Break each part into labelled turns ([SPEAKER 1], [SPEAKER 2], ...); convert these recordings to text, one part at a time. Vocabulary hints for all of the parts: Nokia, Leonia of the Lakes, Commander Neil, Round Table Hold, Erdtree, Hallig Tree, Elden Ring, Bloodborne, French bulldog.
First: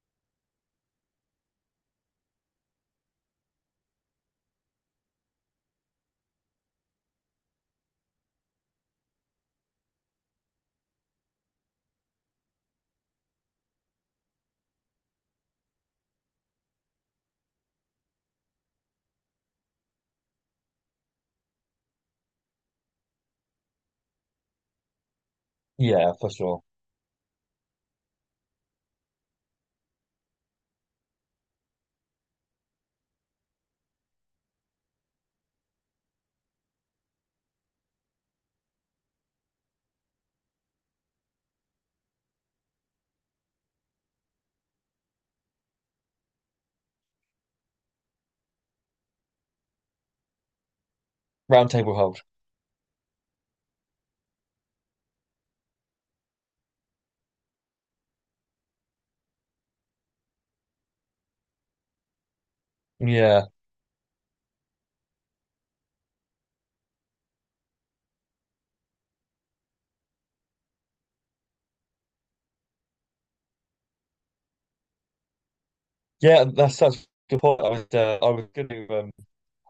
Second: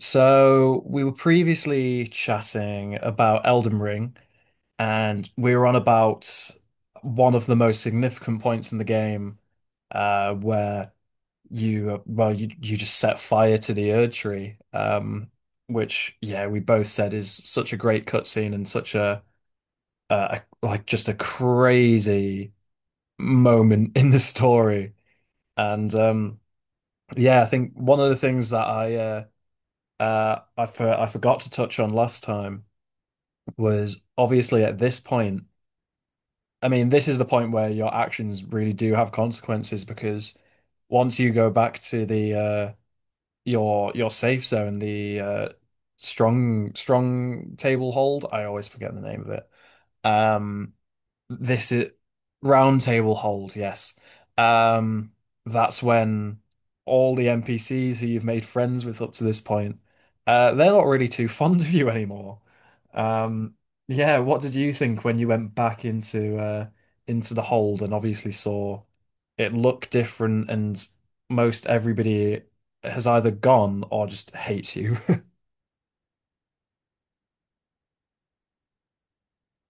[SPEAKER 1] So we were previously chatting about Elden Ring, and we were on about one of the most significant points in the game, where you well you just set fire to the Erd tree, which yeah we both said is such a great cutscene and such a like just a crazy moment in the story, and
[SPEAKER 2] Yeah, for sure.
[SPEAKER 1] yeah, I think one of the things that I forgot to touch on last time was obviously at this point. I mean, this is the point where your actions really do have consequences because once you go back to the your safe zone, the strong strong table hold, I always forget the name of it. Um
[SPEAKER 2] Round
[SPEAKER 1] this is
[SPEAKER 2] table hold.
[SPEAKER 1] Round Table Hold, yes. Um, that's when all the NPCs who you've made friends with up to this point, they're not really too fond of you anymore.
[SPEAKER 2] Yeah,
[SPEAKER 1] Um, yeah, what did you think when you went back into the hold and obviously saw it look different and most everybody has either gone or just hates you?
[SPEAKER 2] yeah, that's such a good point. I was going to,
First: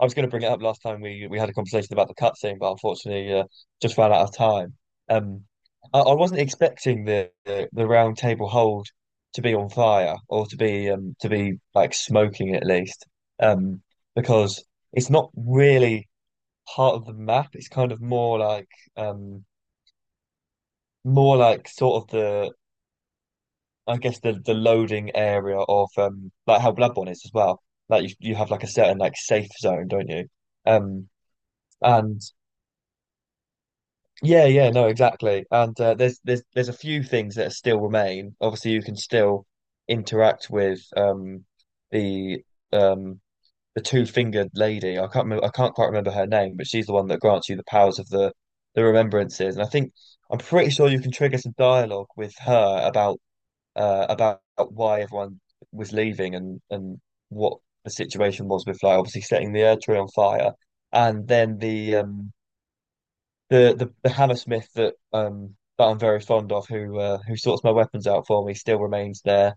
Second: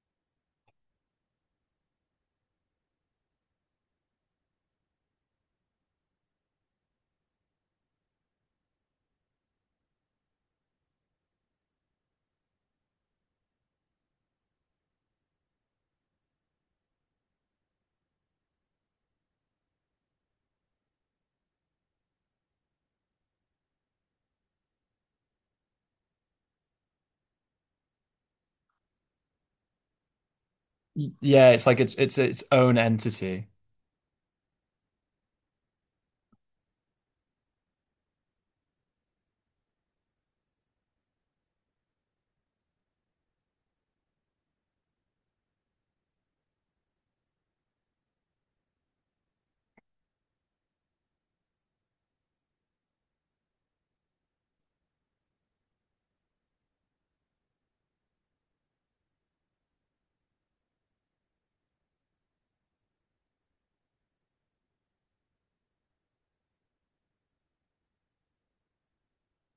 [SPEAKER 2] I was going to bring it up last time we had a conversation about the cutscene, but unfortunately, just ran out of time. Um, I wasn't expecting the round table hold to be on fire or to be like smoking at least, um, because it's not really part of the map. It's kind of um more like sort of the I guess the loading area of like how Bloodborne is as well. Like you have like a certain like safe zone, don't you? Um
[SPEAKER 1] Yeah, it's like it's
[SPEAKER 2] and
[SPEAKER 1] its own entity.
[SPEAKER 2] yeah, yeah, no, exactly. And there's a few things that still remain. Obviously, you can still interact with the um the two-fingered lady. I can't remember, I can't quite remember her name, but she's the one that grants you the powers of the remembrances. And I think I'm pretty sure you can trigger some dialogue with her about why everyone was leaving and what the situation was with like obviously setting the air tree on fire, and then the the Hammersmith that that I'm very fond of who sorts my weapons out for me still remains there.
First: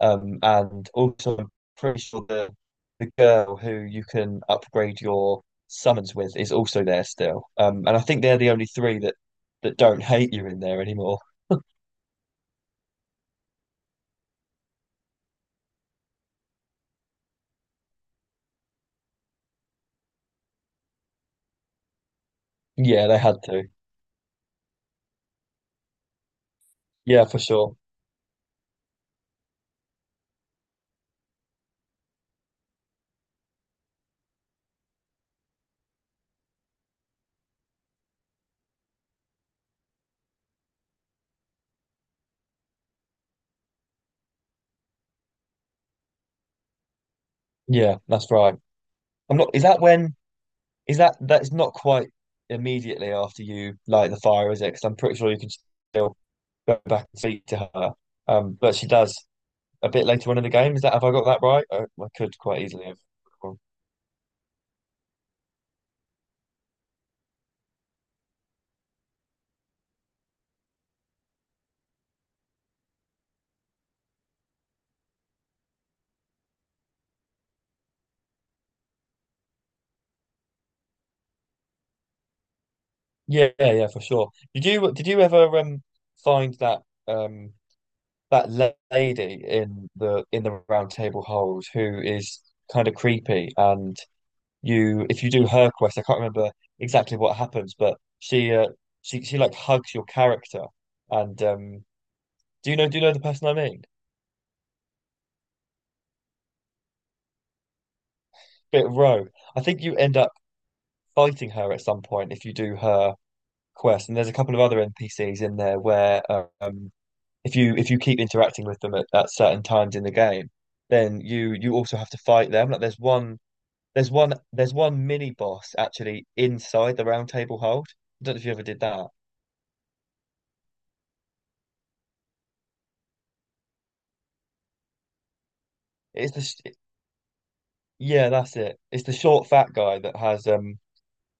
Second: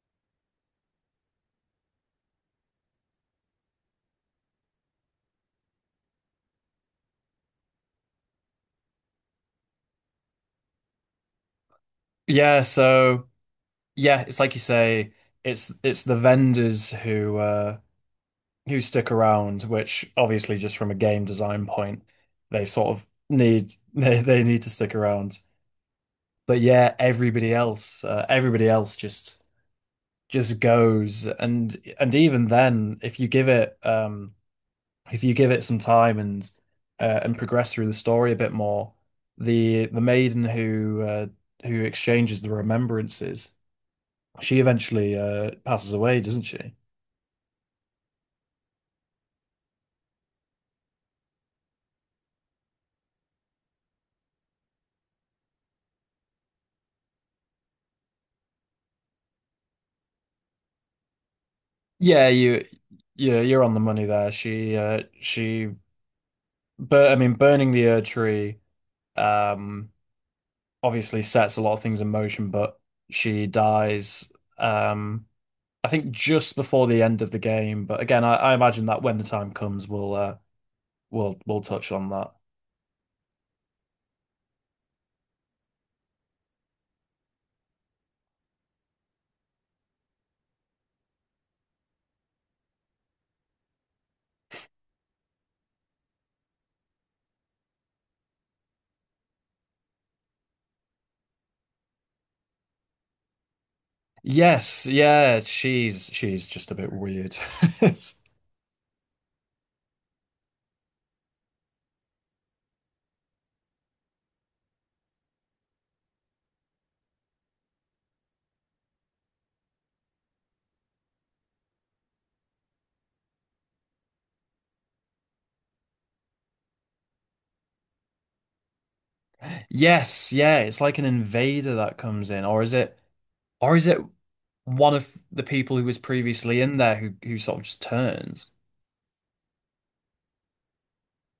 [SPEAKER 2] And also I'm pretty sure the girl who you can upgrade your summons with is also there still. And I think they're the only three that don't hate you in there anymore.
[SPEAKER 1] Yeah, so, yeah, it's like you say, it's the vendors who stick around, which obviously just from a game design point, they sort
[SPEAKER 2] Yeah,
[SPEAKER 1] of
[SPEAKER 2] they had to.
[SPEAKER 1] need they need to stick around. But yeah,
[SPEAKER 2] Yeah, for sure.
[SPEAKER 1] everybody else just goes, and even then, if you give it if you give it some time and progress through the story a bit more, the maiden who exchanges the remembrances, she eventually passes away, doesn't she?
[SPEAKER 2] Yeah, that's right. I'm not. Is that when? Is that that's not quite immediately after you light the fire, is it? Because I'm pretty sure you can still go back and speak to her. But she does a bit later on in the game. Is that have I got that right? I
[SPEAKER 1] Yeah,
[SPEAKER 2] could quite
[SPEAKER 1] you,
[SPEAKER 2] easily have.
[SPEAKER 1] yeah, you're on the money there. But I mean, burning the Ur tree, um, obviously sets a lot of things in motion. But she dies, um, I think just before the end of the game. But again, I imagine that when the time comes, we'll touch on that.
[SPEAKER 2] Yeah, yeah, yeah, for sure. Did you ever find that um that lady in the round table hold who is kind of creepy and you if you do her quest, I can't remember exactly what happens, but she she like hugs your character. And do you know the person I mean?
[SPEAKER 1] Yes, yeah, she's just a bit weird.
[SPEAKER 2] Bit Rogue. I think you end up fighting her at some point if you do her quest. And there's a couple of other NPCs in there where if you keep interacting with them at certain times in the game, then you also have to fight them. Like there's one mini boss actually inside the Round Table Hold. I don't know if you ever did that.
[SPEAKER 1] Yes, yeah, it's like an invader that comes in, or is it, or is it? One of the people who was
[SPEAKER 2] It's
[SPEAKER 1] previously
[SPEAKER 2] the
[SPEAKER 1] in there who sort of just
[SPEAKER 2] Yeah,
[SPEAKER 1] turns.
[SPEAKER 2] that's it. It's the short, fat guy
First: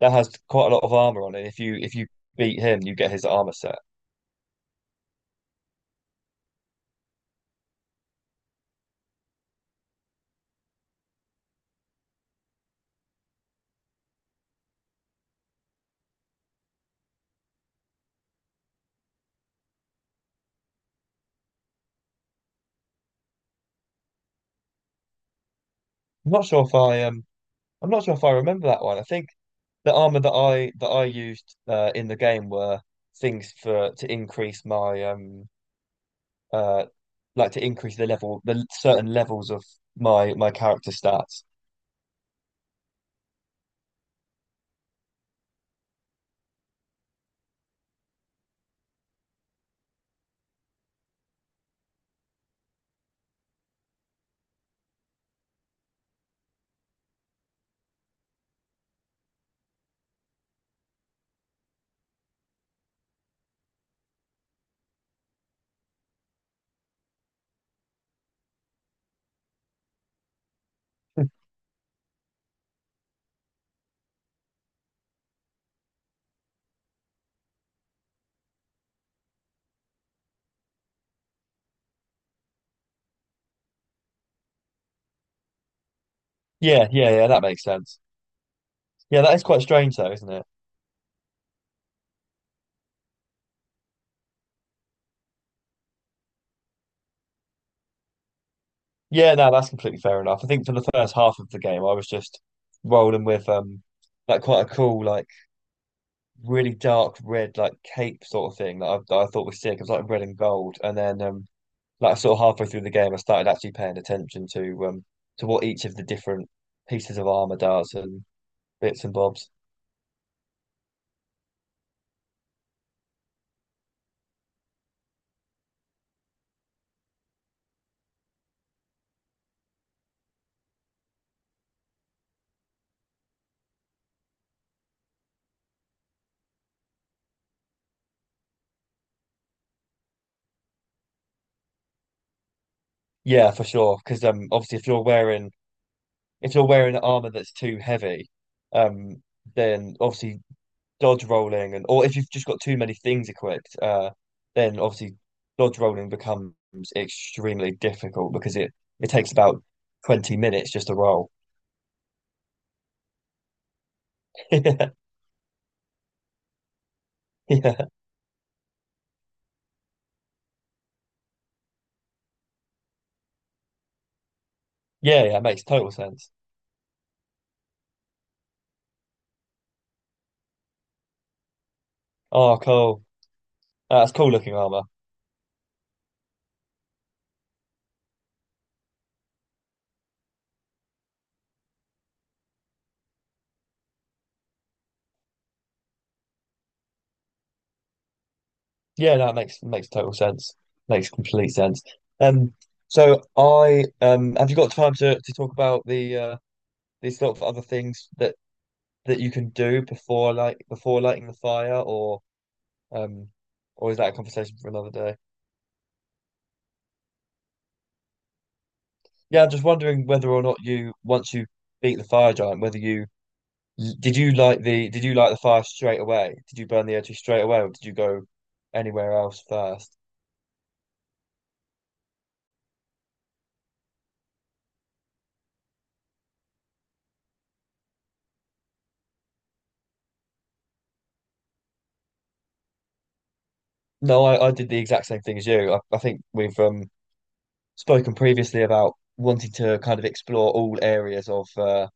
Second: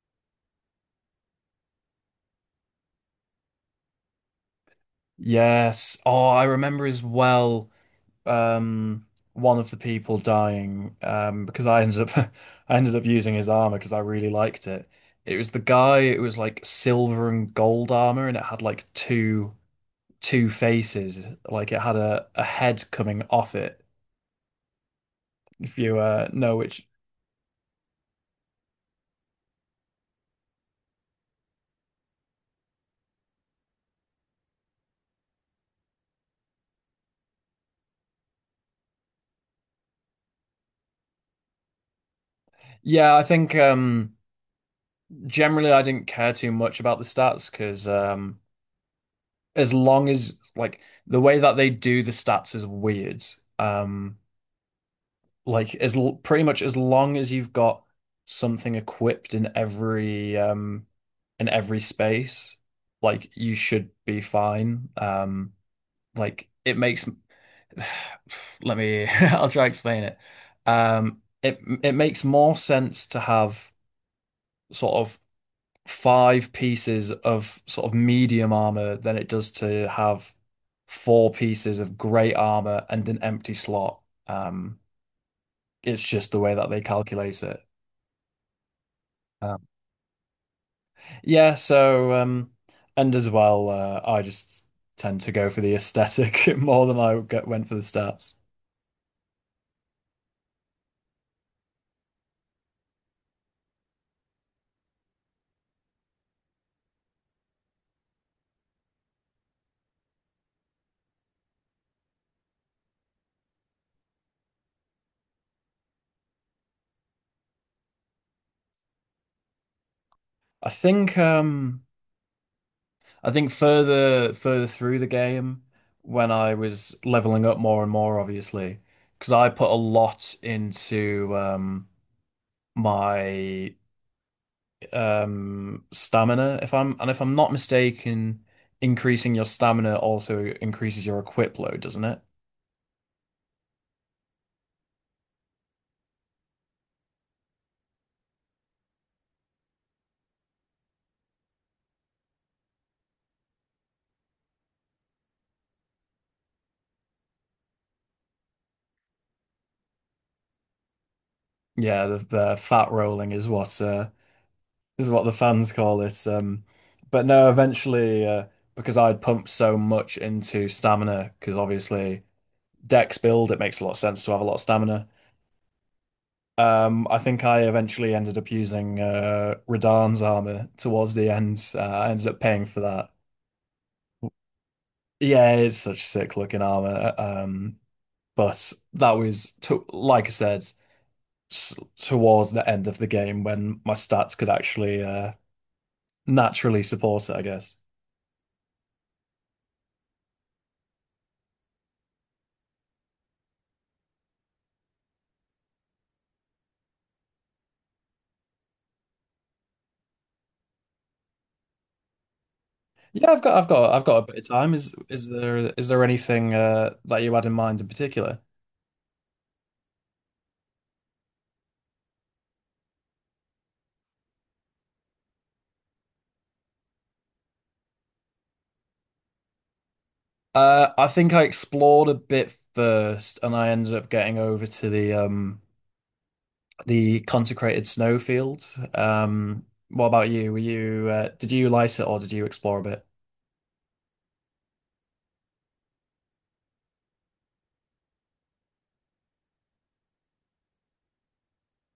[SPEAKER 2] that has quite a lot of armor on it. If you beat him, you get his armor set.
[SPEAKER 1] Yes. Oh, I remember as well um one of the people dying because I ended up I ended up using his armor because I really liked it. It was the guy, it was like silver and gold armor, and it had like two faces, like it had a head coming off it if you
[SPEAKER 2] I'm not
[SPEAKER 1] know
[SPEAKER 2] sure if
[SPEAKER 1] which.
[SPEAKER 2] I I'm not sure if I remember that one. I think the armor that I used in the game were things for to increase my uh like to increase the level the certain levels of my character stats.
[SPEAKER 1] Yeah, I think generally I didn't care too much about the stats because, as long as like, the way that they do the stats is weird. Um, like as l pretty much as long as you've got something equipped in every space, like you should be fine. Like it makes let me I'll try to explain it. It it makes more sense to have sort of five pieces of sort of medium armor than it does to have four pieces of great armor and an empty slot. Um, it's just the way that they
[SPEAKER 2] Yeah, yeah, yeah.
[SPEAKER 1] calculate
[SPEAKER 2] That
[SPEAKER 1] it.
[SPEAKER 2] makes sense. Yeah, that is quite
[SPEAKER 1] Um,
[SPEAKER 2] strange though, isn't it?
[SPEAKER 1] yeah, so and as well, I just tend to go for the aesthetic more than went for the stats.
[SPEAKER 2] Yeah, no, that's completely fair enough. I think for the first half of the game, I was just rolling with like quite a cool, like really dark red, like cape sort of thing that I thought was sick. It was like red and gold, and then like sort of halfway through the game, I started actually paying attention to what each of the different pieces of armor does and bits and bobs.
[SPEAKER 1] I think um, I think further through the game, when I was leveling up more and more, obviously, because I put a lot into my stamina, if I'm, and if I'm not mistaken, increasing your stamina also increases your equip load, doesn't it?
[SPEAKER 2] Yeah, for sure. Because obviously if you're wearing armor that's too heavy, um then obviously dodge rolling and or if you've just got too many things equipped, then obviously dodge rolling becomes extremely difficult because it takes about 20 minutes just to roll.
[SPEAKER 1] Yeah, the fat rolling is what the fans call this um. But no,
[SPEAKER 2] Yeah,
[SPEAKER 1] eventually uh, because I'd pumped so much into stamina, because obviously dex build, it makes a lot of sense to have a lot of stamina.
[SPEAKER 2] yeah, yeah, it makes total sense.
[SPEAKER 1] Um, I think I eventually ended up using Radahn's armor towards the end, I ended up
[SPEAKER 2] Oh,
[SPEAKER 1] paying for
[SPEAKER 2] cool.
[SPEAKER 1] that.
[SPEAKER 2] That's cool looking armor.
[SPEAKER 1] Yeah, it's such sick looking armor. But that was to, like I said, s towards the end of the game when my stats could actually naturally support it, I guess.
[SPEAKER 2] Yeah, that makes makes total sense. Makes complete sense. Um, so I have you got time to talk about the these sort of other things that you can do before like before lighting the fire or um, or is
[SPEAKER 1] I've
[SPEAKER 2] that a
[SPEAKER 1] got a bit of
[SPEAKER 2] conversation for
[SPEAKER 1] time.
[SPEAKER 2] another
[SPEAKER 1] Is
[SPEAKER 2] day?
[SPEAKER 1] is there is there anything that you had in mind in particular?
[SPEAKER 2] Yeah, I'm just wondering whether or not you, once you beat the fire giant, whether you did you like the did you like the fire straight away? Did you burn the energy straight away, or did you go anywhere else first?
[SPEAKER 1] I think I explored a bit first, and I ended up getting over to the consecrated snowfield. What about you? Were you did you light it or did you explore a bit?
[SPEAKER 2] No, I did the exact same thing as you. I think we've spoken previously about wanting to kind of explore all areas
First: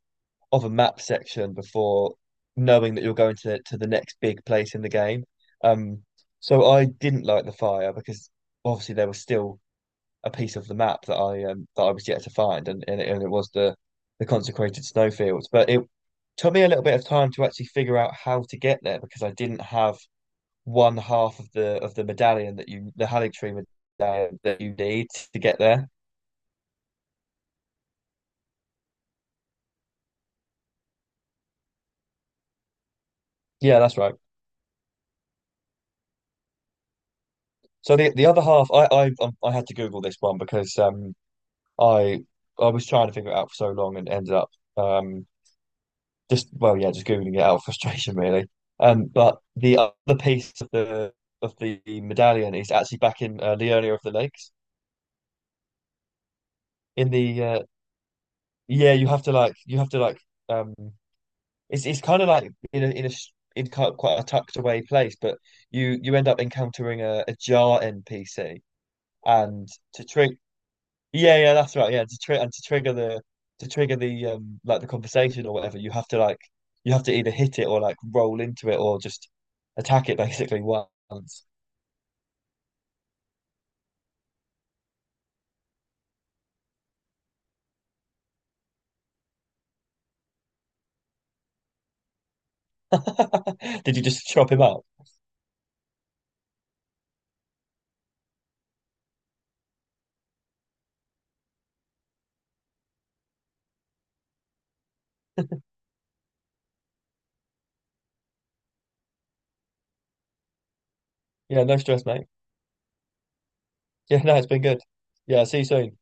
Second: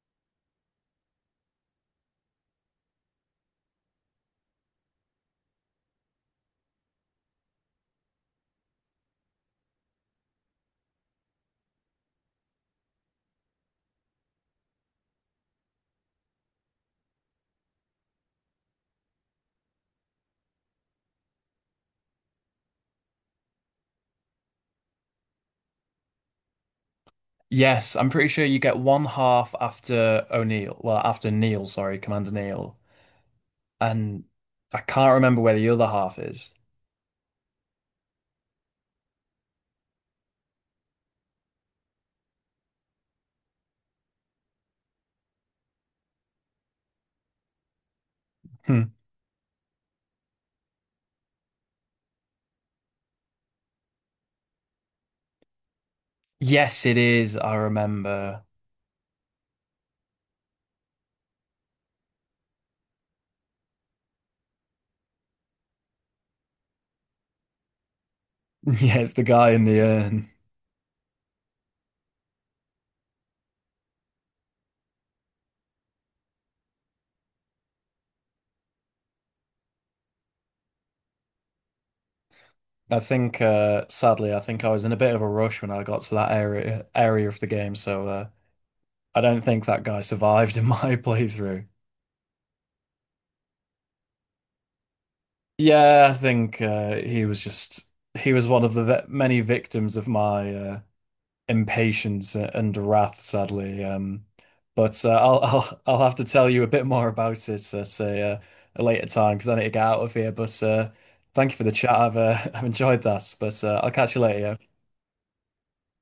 [SPEAKER 2] of a map section before knowing that you're going to the next big place in the game. Um, so I didn't like the fire because obviously there was still a piece of the map that I was yet to find, and and it was the consecrated snowfields. But it took me a little bit of time to actually figure out how to get there because I didn't have one half of the medallion that you the Hallig Tree medallion that you need to get there.
[SPEAKER 1] Yes, I'm pretty sure you get one half after O'Neill. Well, after Neil, sorry, Commander Neil.
[SPEAKER 2] Yeah, that's right.
[SPEAKER 1] And I can't remember where the other half is.
[SPEAKER 2] So the other half, I had to Google this one because I I was trying to figure it out for so long and ended up um just well, yeah, just googling it out of frustration really.
[SPEAKER 1] Hmm.
[SPEAKER 2] But the other piece of the medallion is actually back in Leonia of the Lakes.
[SPEAKER 1] Yes, it
[SPEAKER 2] In
[SPEAKER 1] is.
[SPEAKER 2] the
[SPEAKER 1] I remember.
[SPEAKER 2] yeah, you have to like you have to like um, it's kind of like in a in a in quite a tucked away place, but you end up encountering a Jar NPC,
[SPEAKER 1] Yeah, it's the guy in
[SPEAKER 2] and
[SPEAKER 1] the
[SPEAKER 2] to
[SPEAKER 1] urn.
[SPEAKER 2] trick Yeah, yeah, that's right. Yeah, to tri and to trigger the like the conversation or whatever, you have to like you have to either hit it or like roll into it or just attack it basically once.
[SPEAKER 1] I think, sadly, I think I was in a bit of a rush when I got to that area of the game, so I don't think that guy survived in my playthrough.
[SPEAKER 2] Did you just chop him up?
[SPEAKER 1] Yeah, I think he was just, he was one of the ve many victims of my impatience and wrath, sadly. But I'll I'll have to tell you a bit more about it at a later time because I need to get out of here. But thank you
[SPEAKER 2] Yeah,
[SPEAKER 1] for the
[SPEAKER 2] no
[SPEAKER 1] chat.
[SPEAKER 2] stress,
[SPEAKER 1] I've
[SPEAKER 2] mate.
[SPEAKER 1] I've enjoyed that. But I'll catch you
[SPEAKER 2] Yeah, no, it's
[SPEAKER 1] later.
[SPEAKER 2] been
[SPEAKER 1] Yeah?
[SPEAKER 2] good. Yeah, see you soon.